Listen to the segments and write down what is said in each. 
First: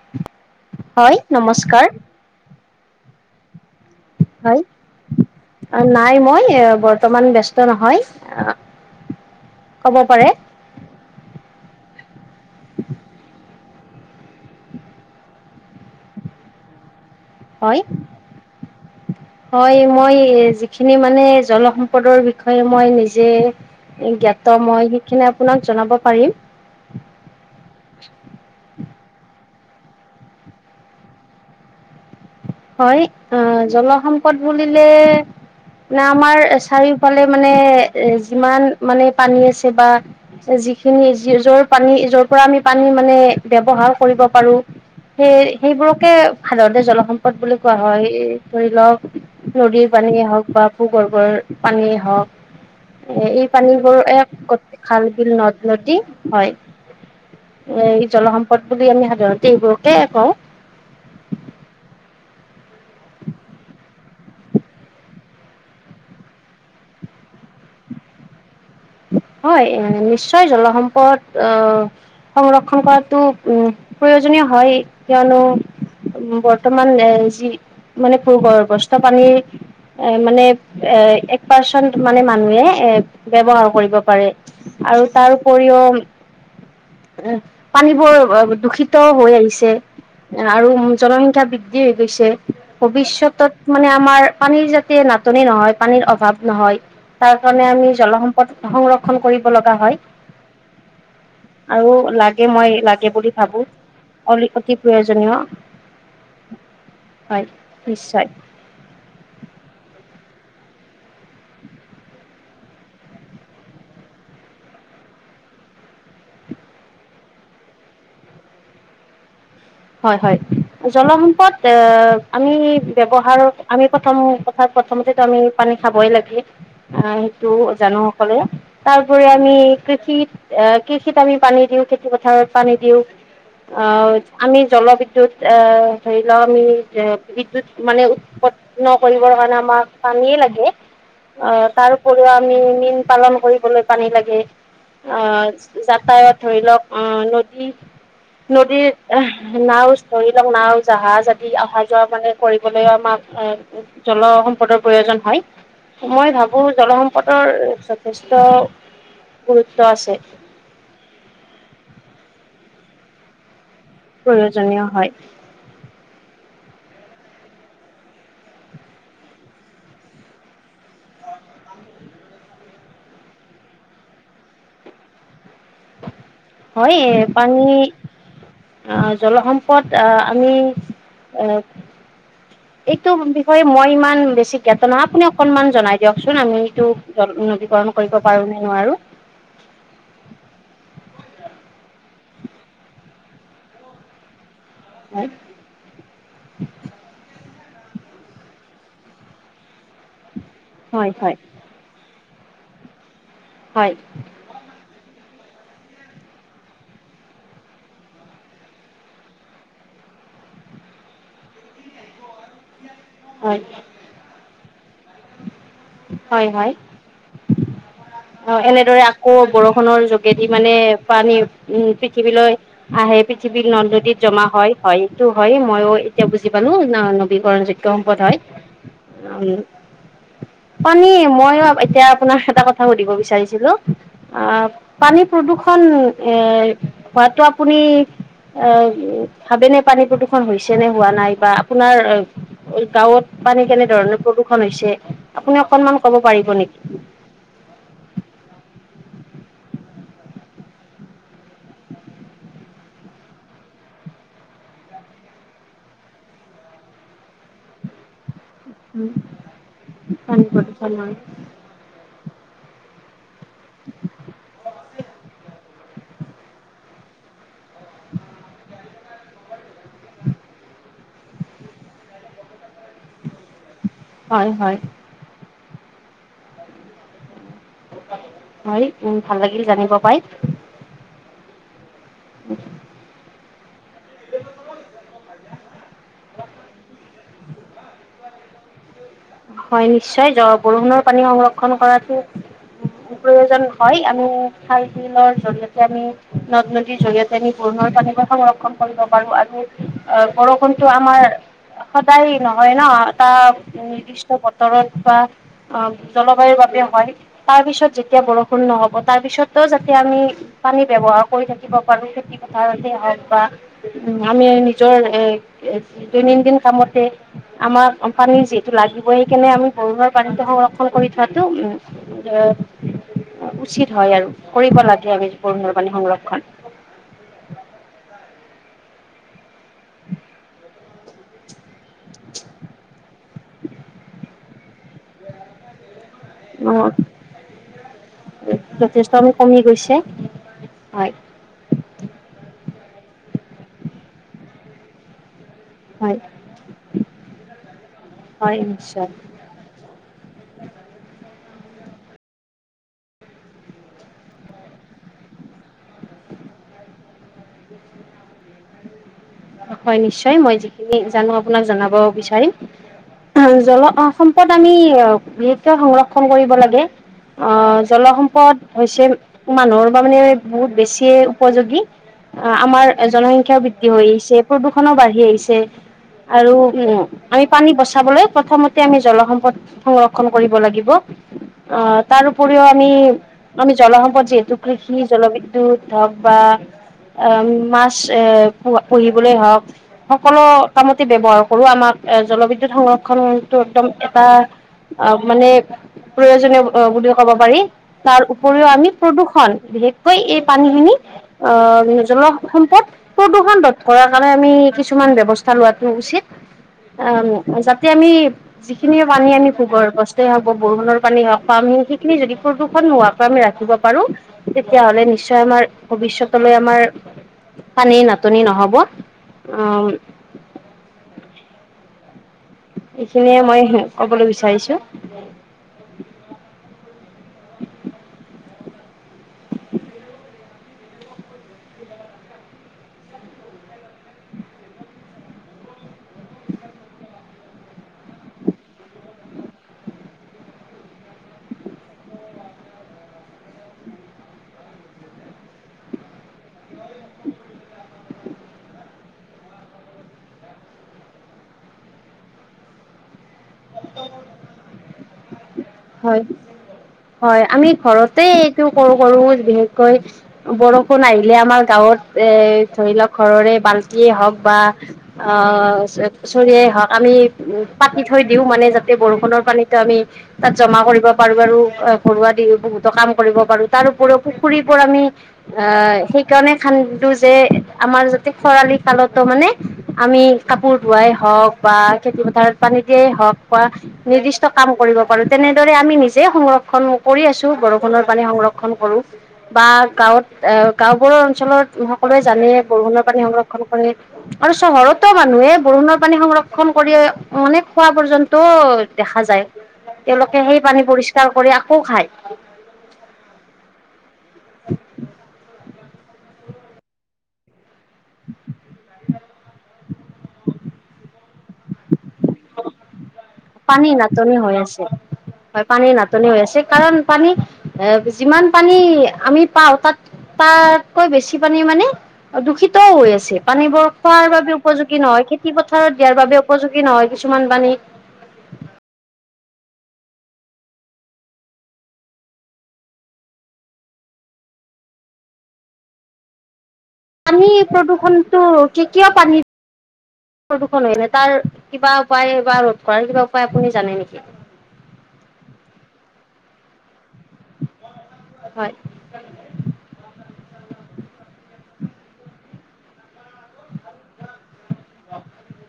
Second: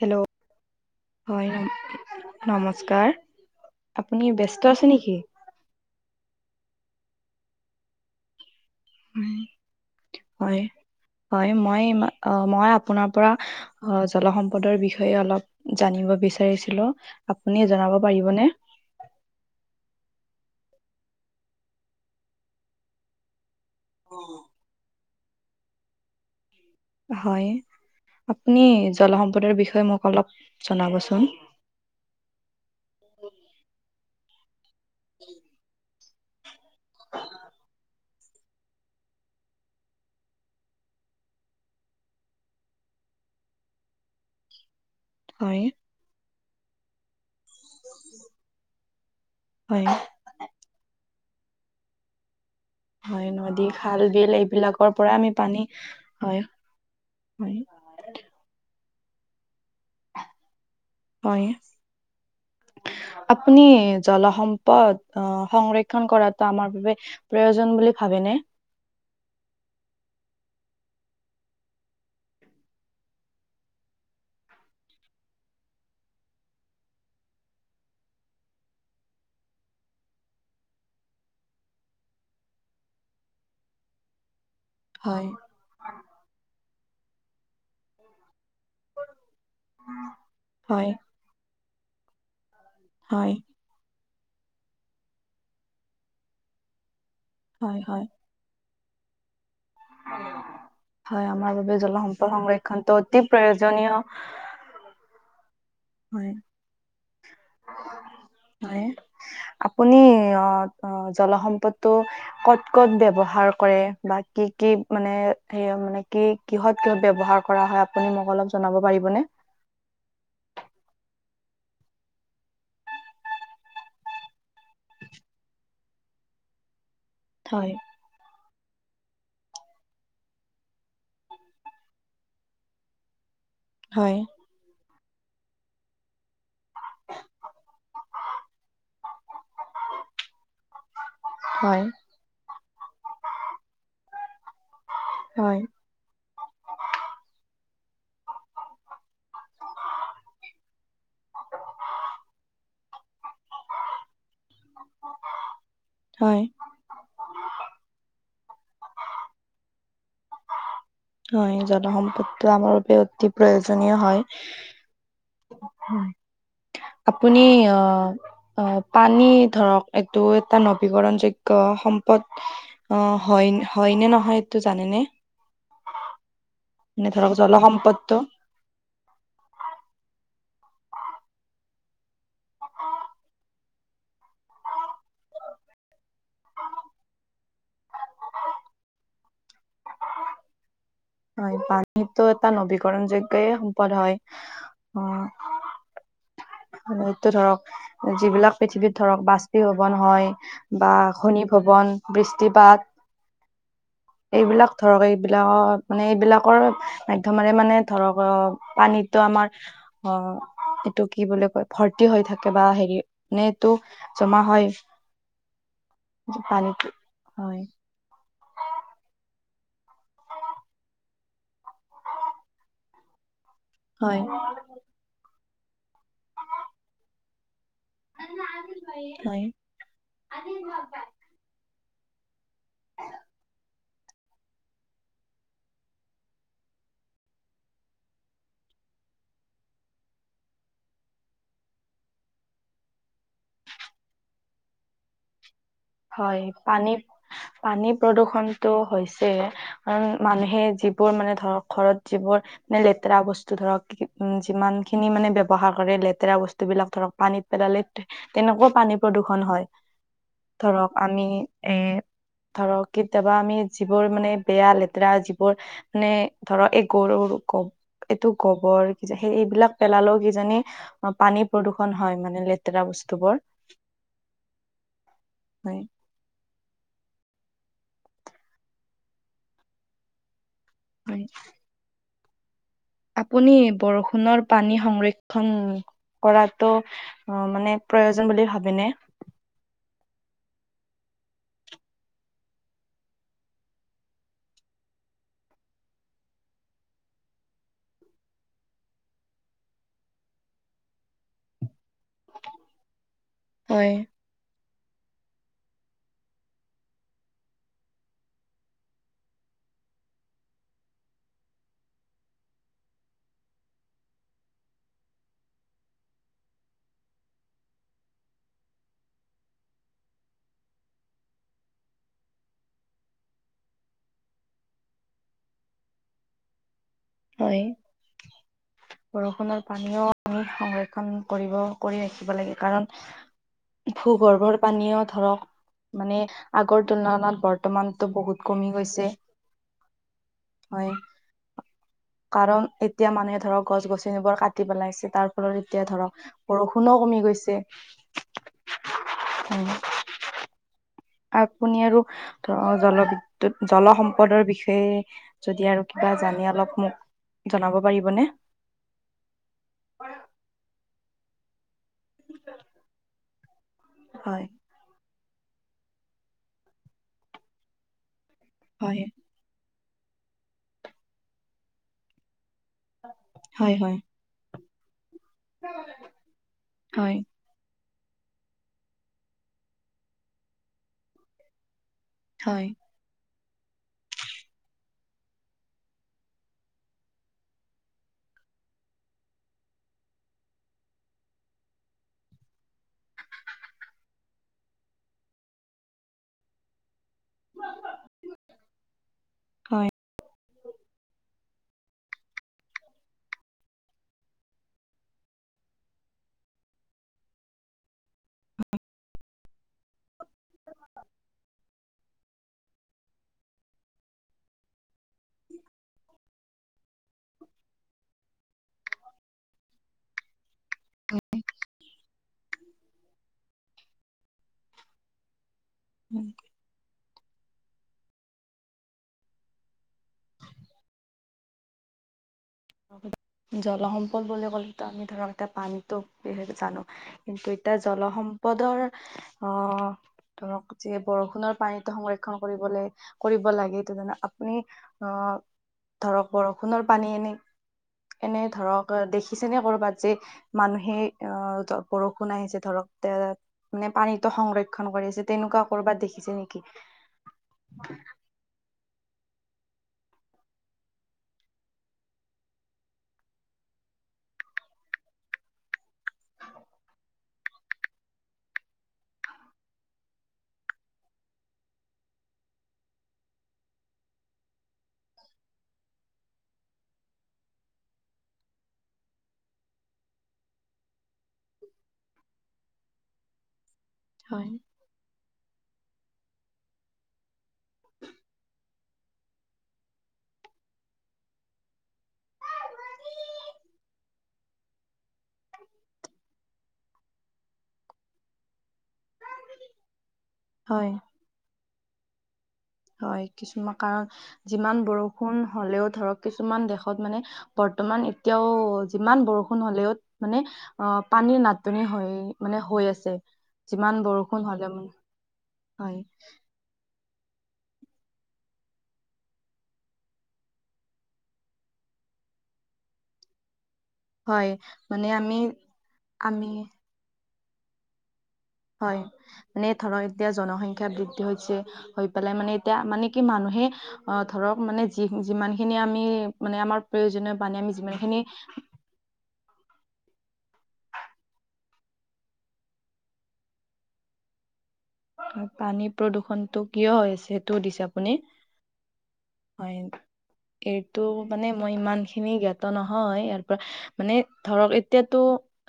Hello হয় হয-হয়। নমস্কাৰ নমস্কাৰ, আপুনি ব্যস্ত আছে নেকি? অ' নাই মই বৰ্তমান ব্যস্ত নহয়। আঁহ', হয়-হয়, মই-ই মই আপোনাৰ পৰা- অ' জলসম্পদৰ বিষয়ে অলপ জানিব বিচাৰিছিলো, আপুনি হয় জনাব পাৰিবনে? হয়, মই যিখিনি মানে জলসম্পদৰ বিষয়ে মই নিজে- জ্ঞাত মই সেইখিনি আপোনাক জনাব পাৰিম। হয়, আপুনি জলসম্পদৰ বিষয়ে মোক অলপ জনাবচোন। হয়, আঁহ', - জলসম্পদ বুলিলে না আমাৰ- চাৰিওফালে মানে এ' যিমান মানে পানী আছে বা- যিখিনি য-যৰ পানী যৰ পৰা আমি পানী মানে ব্যৱহাৰ কৰিব পাৰো। সেই হয় সেইবোৰকে ভালতে জলসম্প বুলি কোৱা হয় ধৰি লওক হয় নদীৰ পানীয়ে হওঁক বা ভূগৰ্ভৰ পানীয়ে হওঁক হয় এ এই নদী পানী খাল বোৰো বিল এক এইবিলাকৰ খাল পৰা বিল আমি পানী নদ নদী হয়। হয় এই জলসম্পদ বুলি আমি সাধাৰণতে এইবোৰকে কওঁ হয়। আপুনি জলসম্পদ অ' সংৰক্ষণ কৰাটো আমাৰ বাবে প্ৰয়োজন বুলি ভাবেনে? হয় নিশ্চয় জলসম্পদ আহ সংৰক্ষণ কৰাটো উম প্ৰয়োজনীয় হয় কিয়নো উম বৰ্তমান এ যি মানে [unintelligible] পানীৰ এ মানে এ এক পাৰ্চেন্ট মানে মানুহে এ ব্যৱহাৰ কৰিব পাৰে আৰু হয় তাৰ উপৰিও পানীবোৰ দূষিত হৈ আহিছে আৰু হয় জনসংখ্যা বৃদ্ধি হৈ গৈছে হয় ভৱিষ্যতত মানে আমাৰ পানীৰ যাতে নাটনি নহয় পানীৰ অভাৱ নহয় তাৰ কাৰণে হয় আমি হয়। জলসম সংৰক্ষণ কৰিব লগা হয়। হয় আমাৰ বাবে আৰু জল সম্পদ লাগে মই সংৰক্ষণটো লাগে অতি বুলি ভাবো। প্ৰয়োজনীয়। অ' অতি প্ৰয়োজনীয়। হয়, হয় নিশ্চয় হয়। আপুনি অ', অ' জলসম্পদটো। ক'ত ক'ত ব্যৱহাৰ কৰে বা কি কি মানে সেয়া মানে কি কিহত কিহত ব্যৱহাৰ কৰা হয়, আপুনি মোক অলপ জনাব পাৰিবনে। হয়, হয়, জলসম্পদ অহ, আমি ব্যৱহাৰ আমি প্ৰথম ত' প্ৰথমতেটো আমি পানী খাবই লাগে অ' সেইটো হয় জানো। [unintelligible] তাৰ উপৰি আমি কৃষি কৃষিত আমি পানী দিওঁ, খেতি পথাৰত পানী দিওঁ হয় অহ আমি জলবিদ্যুৎ এ ধৰি লওক আমি বিদ্যুৎ মানে উৎপত নকৰিবৰ কাৰণে আমাক পানীয়ে লাগে। আহ, হয় তাৰ উপৰিও আমি মীন পালন কৰিবলৈও পানী লাগে। আহ, হয় যাতায়ত ধৰি লওক উম। নদী, নদীৰ নাও ধৰি লওক নাও জাহাজ আদি অহা যোৱা মানে কৰিবলৈও আমাক জলসম্পদৰ প্ৰয়োজন হয়। মই হয় ভাবো জলসম্পদৰ যথেষ্ট গুৰুত্ব আছে। হয়, জনসম্পদটো আমাৰ বাবে অতি প্ৰয়োজনীয় হয়। প্ৰয়োজনীয় হয় আপুনি আহ অ', পানী ধৰক এইটো এটা নবীকৰণ যোগ্য সম্পদ। অ', হয়- হয় নে নহয় এইটো জানেনে? হয় মানে ধৰক পানী। জলসম্পদটো আহ, জলসম্পদ আহ আমি আহ' এইটো বিষয়ে। মই ইমান বেছি জ্ঞাত নহয়, আপুনি অকনমান জনাই দিয়কচোন আমি এইটো জল নৱীকৰণ কৰিব পাৰো নে নোৱাৰো। হয়, পানীতো এটা নবীকৰণ যোগ্যই সম্পদ হয় অ'। হয় এইটো ধৰক যিবিলাক পৃথিৱীত ধৰক বাষ্পীভৱন হয়, বা হয় হয় শন ভৱন, বৃষ্টিপাত। হয়। এইবিলাক ধৰক এইবিলাক অ', মানে এইবিলাকৰ মাধ্যমেৰে মানে ধৰক অ' পানীটো আমাৰ অ' এইটো কি বুলি ক' ভৰ্তি হৈ থাকে বা হেৰি নে হয় টো জমা হয়। হয়', হয়',। পানীটো হয় অ', এনেদৰে আকৌ বৰষুণৰ যোগেদি মানে পানী উম', পৃথিৱীলৈ। আহে পৃথিৱীৰ হয় নদ-নদীত জমা হয়', হয়', এইটো হয়', মইও এতিয়া বুজি পালো নবীকৰণ যো দংক তাত হয়', পানী মই এতিয়া আপোনাৰ এটা কথা সুধিব বিচাৰিছিলো। অ', পানী প্ৰদূৰষণ এ' হোৱাটো আপুনি। অ', ভাবেনে পানী প্ৰদূষণ হৈছে নে হোৱা নাই বা আপোনাৰ। গাঁৱত পানী কেনেধৰণে প্ৰদূষন হৈছে আপুনি অকনমান। ক'ব হয়', পাৰিব নেকি? পানী- পানী প্ৰদূৰ্ষণতটো হৈছে। কাৰণ মানুহে যিবোৰ মানে ধৰক ঘৰত যিবোৰ। নে লেতেৰা বস্তু ধৰক উম', যিমান খিনি মানে ব্যৱহাৰ কৰে লেতেৰা বস্তুবিলাক ধৰক পানীত। পদালিত তেনেকুৱাও পানী উম, প্ৰদূষণ হয়। হয়', প্ৰদূষণ ধৰক আমি এ'। ধৰক কেতিয়াবা আমি যিবোৰ মানে বেয়া লেতেৰা যিবোৰ মানে। ধৰ এই গৰুৰ গ- এইটো গোবৰ। সেই- সেইবিলাক পেলালেও কিজানি পানী প্ৰদূষণ হয় মানে লেতেৰা বস্তু বোৰ। হয়', হয়', হয়', হয়', উম', ভাল লাগিল জানিব পাই। হয়। আপুনি বৰষুণৰ পানী সংৰক্ষণ কৰাতো। অ মানে প্ৰয়োজন বুলি ভাবিনে। হয় নিশ্চয় বৰষুণৰ পানী সংৰক্ষণ কৰাটো। প্ৰয়োজন হয় আমি খাই বিলৰ জৰিয়তে আমি নদ -নদীৰ জৰিয়তে। পূণৰ পানীকৈ সংৰক্ষণ কৰিব পাৰো আৰু বৰষুণটো আমাৰ। সদায় নহয় ন এাৰ হয় নিৰ্দিষ্ট বতৰত বা। অ জলবায়ুৰ বাবে হয় তাৰ পিছত যেতিয়া বৰষুণ নহ'ব তাৰ পিছতো যাতে আমি। পানী ব্যৱহাৰ কৰি থাকিব পাৰো খেতি পথাৰতে হওঁক বা। উ আমি নিজৰ এ দৈনন্দ দিন কামতে। আমাৰ কোম্পানীৰ যিহেতু লাগি। ব কেনে আমি গৰুৰ পানীটো সংৰক্ষণ কৰি থোৱাতটো। উচিত হয় আৰু কৰিব লাগে আমি বৰণৰ পাণী সংৰক্ষণ। হয় বৰষুণৰ। পানীও আমি সংৰক্ষন কৰিব কৰি ৰাখিব লাগে কাৰণ সুগৰ্ভৰ। পানীয়ও ধৰক মানে। আগৰ তুলনাত বৰ্তমানতটো বহুত কমি গৈছে যথেষ্ট আমি কমি গৈছে হয়। হয় কাৰণ এতিয়া মানুহে ধৰক গছ গছনিবোৰ কাটি পেলাইছে তাৰ। ফলত এতিয়া হয় ধৰক বৰষুণো কমি গৈছে। হয় নিশ্চয় আপুনি আৰু ধৰ জলবিদ্যৎ জলসম্পদৰ বিষয়ে। যদি আৰু কিবা জানি অলপ মোক জনাব পাৰিবনে। হয় নিশ্চয় মই যিখিনি জানো আপোনাক জনাব বিচাৰিম জল। অ হয় সম্পদ আমি বিশেষকৈ সংৰক্ষণ কৰিব লাগে অ জলসম্পদ। হৈছে হয় মানুহৰ মানে বহুত বেছি উপযোগী আমাৰ। জনসংখ্যয়াাও হয় বৃদ্ধি হয় হৈ আহিছে, প্ৰদূষণো বাঢ়ি আহিছে আৰু উম হয় আমি পানী বচাবলৈ প্ৰথমতে আমি জলসম্পদ সংৰক্ষন কৰিব লাগিব। অঁ তাৰ উপৰিও হয় আমি আমি জলসম্পদ যিহেতু কৃষি জলবিদ্যু ধৰক বা আ--ম মছ এপুৱা পুহিবলে হওক। সকলো কামতে ব্যৱহাৰ কৰো। আমাক জলবিদ্যুৎ সংৰ ক্ষণটো একদম এটা অ মানে প্ৰয়োজনীয় অ বুলি ক'ব পাৰি। তাৰ উপৰিও আমি প্ৰদূৰ্ষণ হয় বিশেষকৈ এই পানীখিনি অ জলসম্পদ প্ৰদূষণ কৰাৰ কাৰণে আমি কিছুমান ব্যৱস্থা লোৱাতো উচিত। আ উম যাতে আমি যিখিনিয়ে পানী আমি ভোগৰ বস্তুৱে হওব বা বৰষুণৰ পানী হওক আমি তুমি যদি প্ৰদূষণ নোলোৱাকে আমি ৰাখিব পাৰো। তেতিয়া হ'লে নিশ্চয় আমাৰ ভৱিষ্যতলৈ আমাৰ পানীৰ নাটনি নহ ব। অঁ এইখিনিয়ে মই হোঁ ক'বলৈ বিচাৰিছো। জলসম্পদ বুলি ক'লেটো আমি ধৰক এতিয়া পানীটো বিশেষ জানো। কিন্তু এতিয়া জলসম্পদৰ অঁ ধৰক যে বৰষুণৰ পানীটো সংৰক্ষণ কৰিবলে কৰিব লাগে তেনেকা। আপুনি অঁ ধৰক বৰষুণৰ পানী এনে এনে ধৰক দেখিছেনে ক'ৰবাত যে মানুহে অঁ বৰষুণ আহিছে ধৰক এ মানে পানীতো সংৰক্ষন কৰিছে। তেনেকুৱা কৰবাত হয় দেখিছে নেকি? ও কৰো কৰো বিশেষকৈ বৰষুণ আহিলে আমাৰ গাঁৱত এ ধৰি লওক ঘৰৰে বাল্টিয়ে হওক বা আ চৰিয়াই হওক আমি ও পাতি থৈ দিওঁ মানে যাতে বৰষুণৰ পানীতো আমি তাত জমা কৰিব পাৰো আৰু ঘৰুৱা দি বহুতো কাম কৰিব পাৰো। তাৰোপৰিও পুখুৰীৰ পৰা আমি অ সেইকাৰণে খান্দো যে আমাৰ যাতে খৰালি কালতো মানে আমি কাপোৰ ধোৱাই হওক বা খেতি পথাৰত পানী দিয়েই হওক বা নিৰ্দিষ্ট হয় কাম কৰিব কৰো। তেনেদৰে আমি নিজে সংৰক্ষণ কৰি আছো, বৰষুণৰ পানী সংৰক্ষণ কৰো। বা গাঁৱত এ গাঁওবোৰৰ অঞ্চলত সকলোৱে জানে বৰষুণৰ পানী সংৰক্ষণ কৰে। আৰু চহৰতো মানুহে বৰষুণৰ পানী সংৰক্ষণ কৰি অনেক খোৱা পৰ্যন্ত দেখা যায়। তেওঁলোকে সেই পানী হয়। পৰিষ্কাৰ কৰি আকৌ খায়। হয়। কিছুমান কাৰণ যিমান বৰষুণ হ'লেও ধৰক কিছুমান দেশত মানে বৰ্তমান এতিয়াও যিমান বৰষুণ হ'লেও মানে অঁ, পানীৰ নাটনি হৈ, মানে হৈ আছে। যিমান পানীৰ নাটনি বৰষুণ হৈ হলে আছে। মানে হয়, পানীৰ নাটনি হৈ আছে। কাৰণ পানী এ যিমান পানী আমি পাওঁ তাত তাতকৈ বেছি পানী মানে দূষিতও হৈ আছে পানীবোৰ খোৱাৰ হয় বাবে উপযোগী মানে নহয়, আমি খেতি পথাৰত দিয়াৰ বাবে আমি উপযোগী নহয় কিছুমান পানী। হয়, মানে ধৰক এতিয়া জনসংখ্যা বৃদ্ধি হৈছে। হৈ পেলাই মানে এতিয়া মানে কি মানুহে অ ধৰক মানে যি যিমানখিনি আমি মানে, আমাৰ প্ৰয়োজনীয় পানী আমি যিমানখিনি কি কিয় পানীৰ প্ৰদূষণ হৈছে তাৰ কিবা উপায় বা ৰোধ কৰাৰ কিবা উপায় আপুনি জানে নেকি? পানী প্ৰদূষণটো কিয় হৈছে সেইটো সুধিছে আপুনি? হয় হয় এইটো মানে মই ইমানখিনি জ্ঞাত নহয় ইয়াৰ পৰা মানে ধৰক এতিয়াতো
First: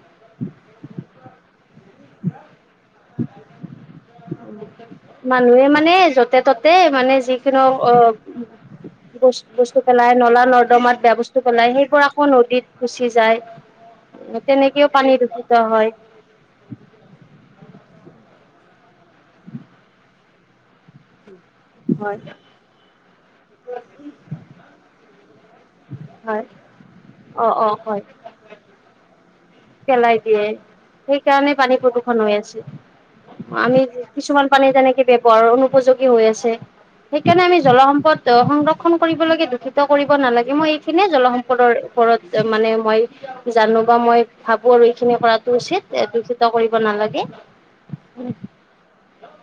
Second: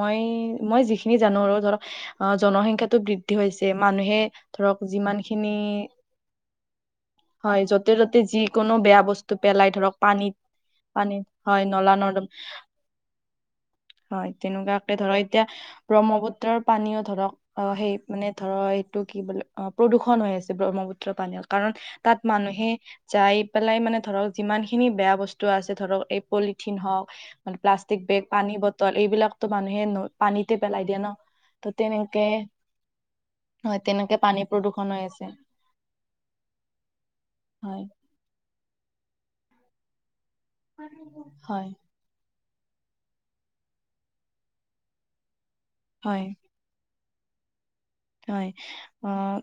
মই-মই যিখি খিনি জানো আৰু ধৰক অঁ জনসংখ্যাটো বৃদ্ধি হৈছে মানুহে ধৰক যিমানখিনি মানুহে মানে য'তে ত'তে মানে হয় যিকোনো যতে অ ত'তে যিকোনো বেয়া বস্তু পেলাই ধৰক নলা নৰ্দমাত বেয়া পানীত-পানীত বস্তু হয় পেলাই সেইবোৰ আকৌ নলা-নৰ্দমা নদীত গুচি যায় হয় তেনেকেও তেনেকুৱাকে পানী ধৰক এতিয়া দূষিত হয় ব্ৰহ্মপুত্ৰৰ পানীও ধৰক অঁ সেই মানে ধৰ এইটো কি বোলে অ প্ৰদূষণ হৈ আছে। ব্ৰহ্মপুত্ৰ পানীয়ত কাৰণ হয় তাত মানুহে যাই পেলাই মানে ধৰক যিমানখিনি বেয়া বস্তু আছে ধৰক এই পলিথিন হওক মানে অ‍ঁ-অঁ-অঁ! হয়। প্লাষ্টিক বেগ পানী বটল এইবিলাকতো মানুহে পেলাই দিয়ে পানীতে পেলাই দিয়ে ন সেইকাৰণে ত পানী প্ৰদূষণ তেনেকে। হৈ আছে হয় আমি তেনেকে কিছুমান পানী প্ৰদূষণ হৈ যেনেকে আছে ব্যৱহাৰ অনুপযোগী হৈ আছে। সেইকাৰণে আমি হয় জলসম্পদ সংৰক্ষন কৰিব লাগে, দূষিত কৰিব নালাগে মই এইখিনিয়ে হয় জলসম্পদৰ ওপৰত মানে মই জানো বা মই ভাবো আৰু এইখিনি কৰাটো উচিত হয় দূষিত কৰি কৰিব নালাগে। হয়। অঁ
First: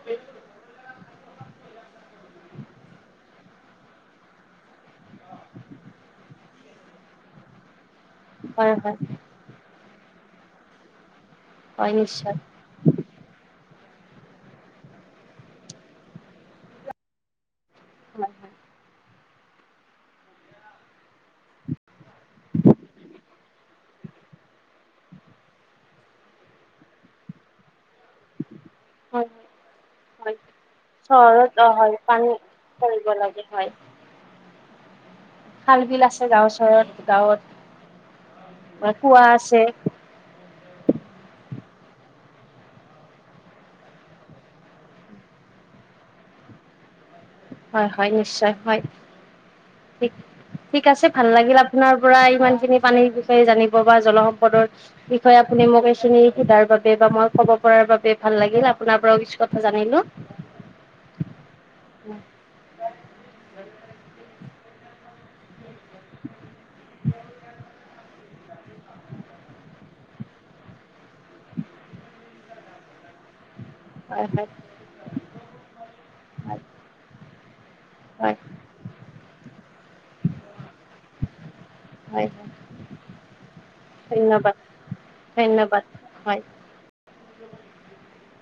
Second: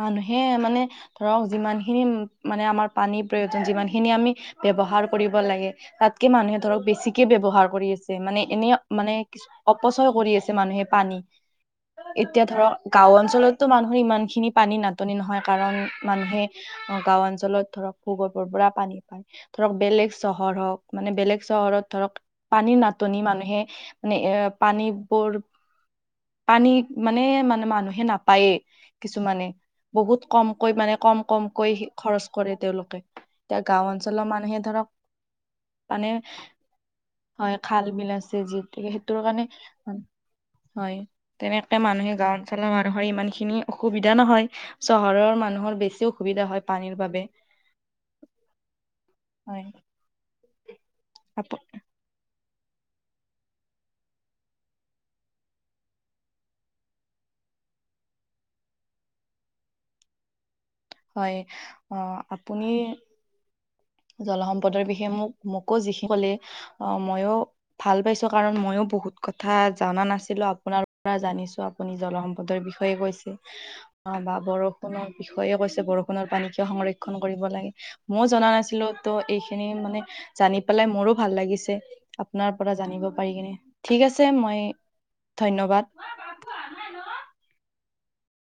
মানুহে মানে ধৰক যিমানখিনি মানে আমাৰ পানীৰ প্ৰয়োজন যিমানখিনি আমি ব্যৱহাৰ কৰিব লাগে তাতকে মানুহে ধৰক বেছিকে ব্যৱহাৰ কৰি আছ আছে। মানে হয় এনেই হয় মানে কি অপচয় কৰি আছে মানুহে পানী। হয় নিশ্চয়। এতিয়া ধৰক গাঁও অঞ্চলতো মানুহৰ ইমানখিনি পানী নাটনি নহয় কাৰণ মানুহে অঁ! গাঁও অঞ্চলত ধৰক ভূ-গৰ্ভৰ পৰা পানী পায়। ধৰক বেলেগ চহৰ হওঁক মানে বেলেগ চহৰত ধৰক পানীৰ নাটনি মানুহে মানে এ পানীবোৰ পানী মানে-মানে মানুহে নাপায়েই। হয় হয় কিছুমানে বহুত হয় কমকৈ মানে কম-কম চহৰত অ কৈ হয় খৰচ পানী কৰে তেওঁলোকে। কৰিব লাগে এতিয়া হয় গাওঁ অঞ্চলৰ মানুহে ধৰক খাল বিল মানে আছে গাঁও চহৰত গাঁৱত হয় খাল, বিল আছে যিহেতু সেইটোৰ কুঁৱা কাৰণে আছে হয়। তেনেকে মানুহে গাওঁ অঞ্চলৰ মানুহৰ ইমানখিনি অসুবিধা নহয়। চহৰৰ মানুহৰ বেছি অসুবিধা হয় পানীৰ বাবে। হয়-হয়, নিশ্চয় হয়। হয় ঠিক আছে ভাল লাগিল আপ আপোনাৰ পৰা ইমানখিনি পানীৰ বিষয়ে জানিব বা জলসম্পদৰ বিষয়ে আপুনি মোক এইখিনি সোধাৰ বাবে বা মই ক'ব পৰাৰ বাবে ভাল লাগিল আপোনাৰ পৰাও কিছু কথা জানিলোঁ। হয় অঁ আপুনি জলসম্পদৰ বিষয়ে মোক মোকো যিখিনি ক'লে আহ মইও ভাল পাইছোঁ কাৰণ মইও বহুত কথা জানা নাছিলো আপোনাৰ পৰা জানিছোঁ। আপুনি জলসম্পদৰ বিষয়ে কৈছে। অঁ! হয় বা হয় বৰষুণৰ বিষয়ে কৈছে বৰষুণৰ পানী হয় কিয় সংৰক্ষন কৰিব লাগে। মইও হয় জনা নাছি [unintelligible] এইখিনি মানে জানি পেলাই মোৰো ভাল লাগিছে। হয় আপোনাৰ পৰা জানিব পাৰি কিনে। ঠিক আছে ধন্যবাদ মই ধন্যবাদ।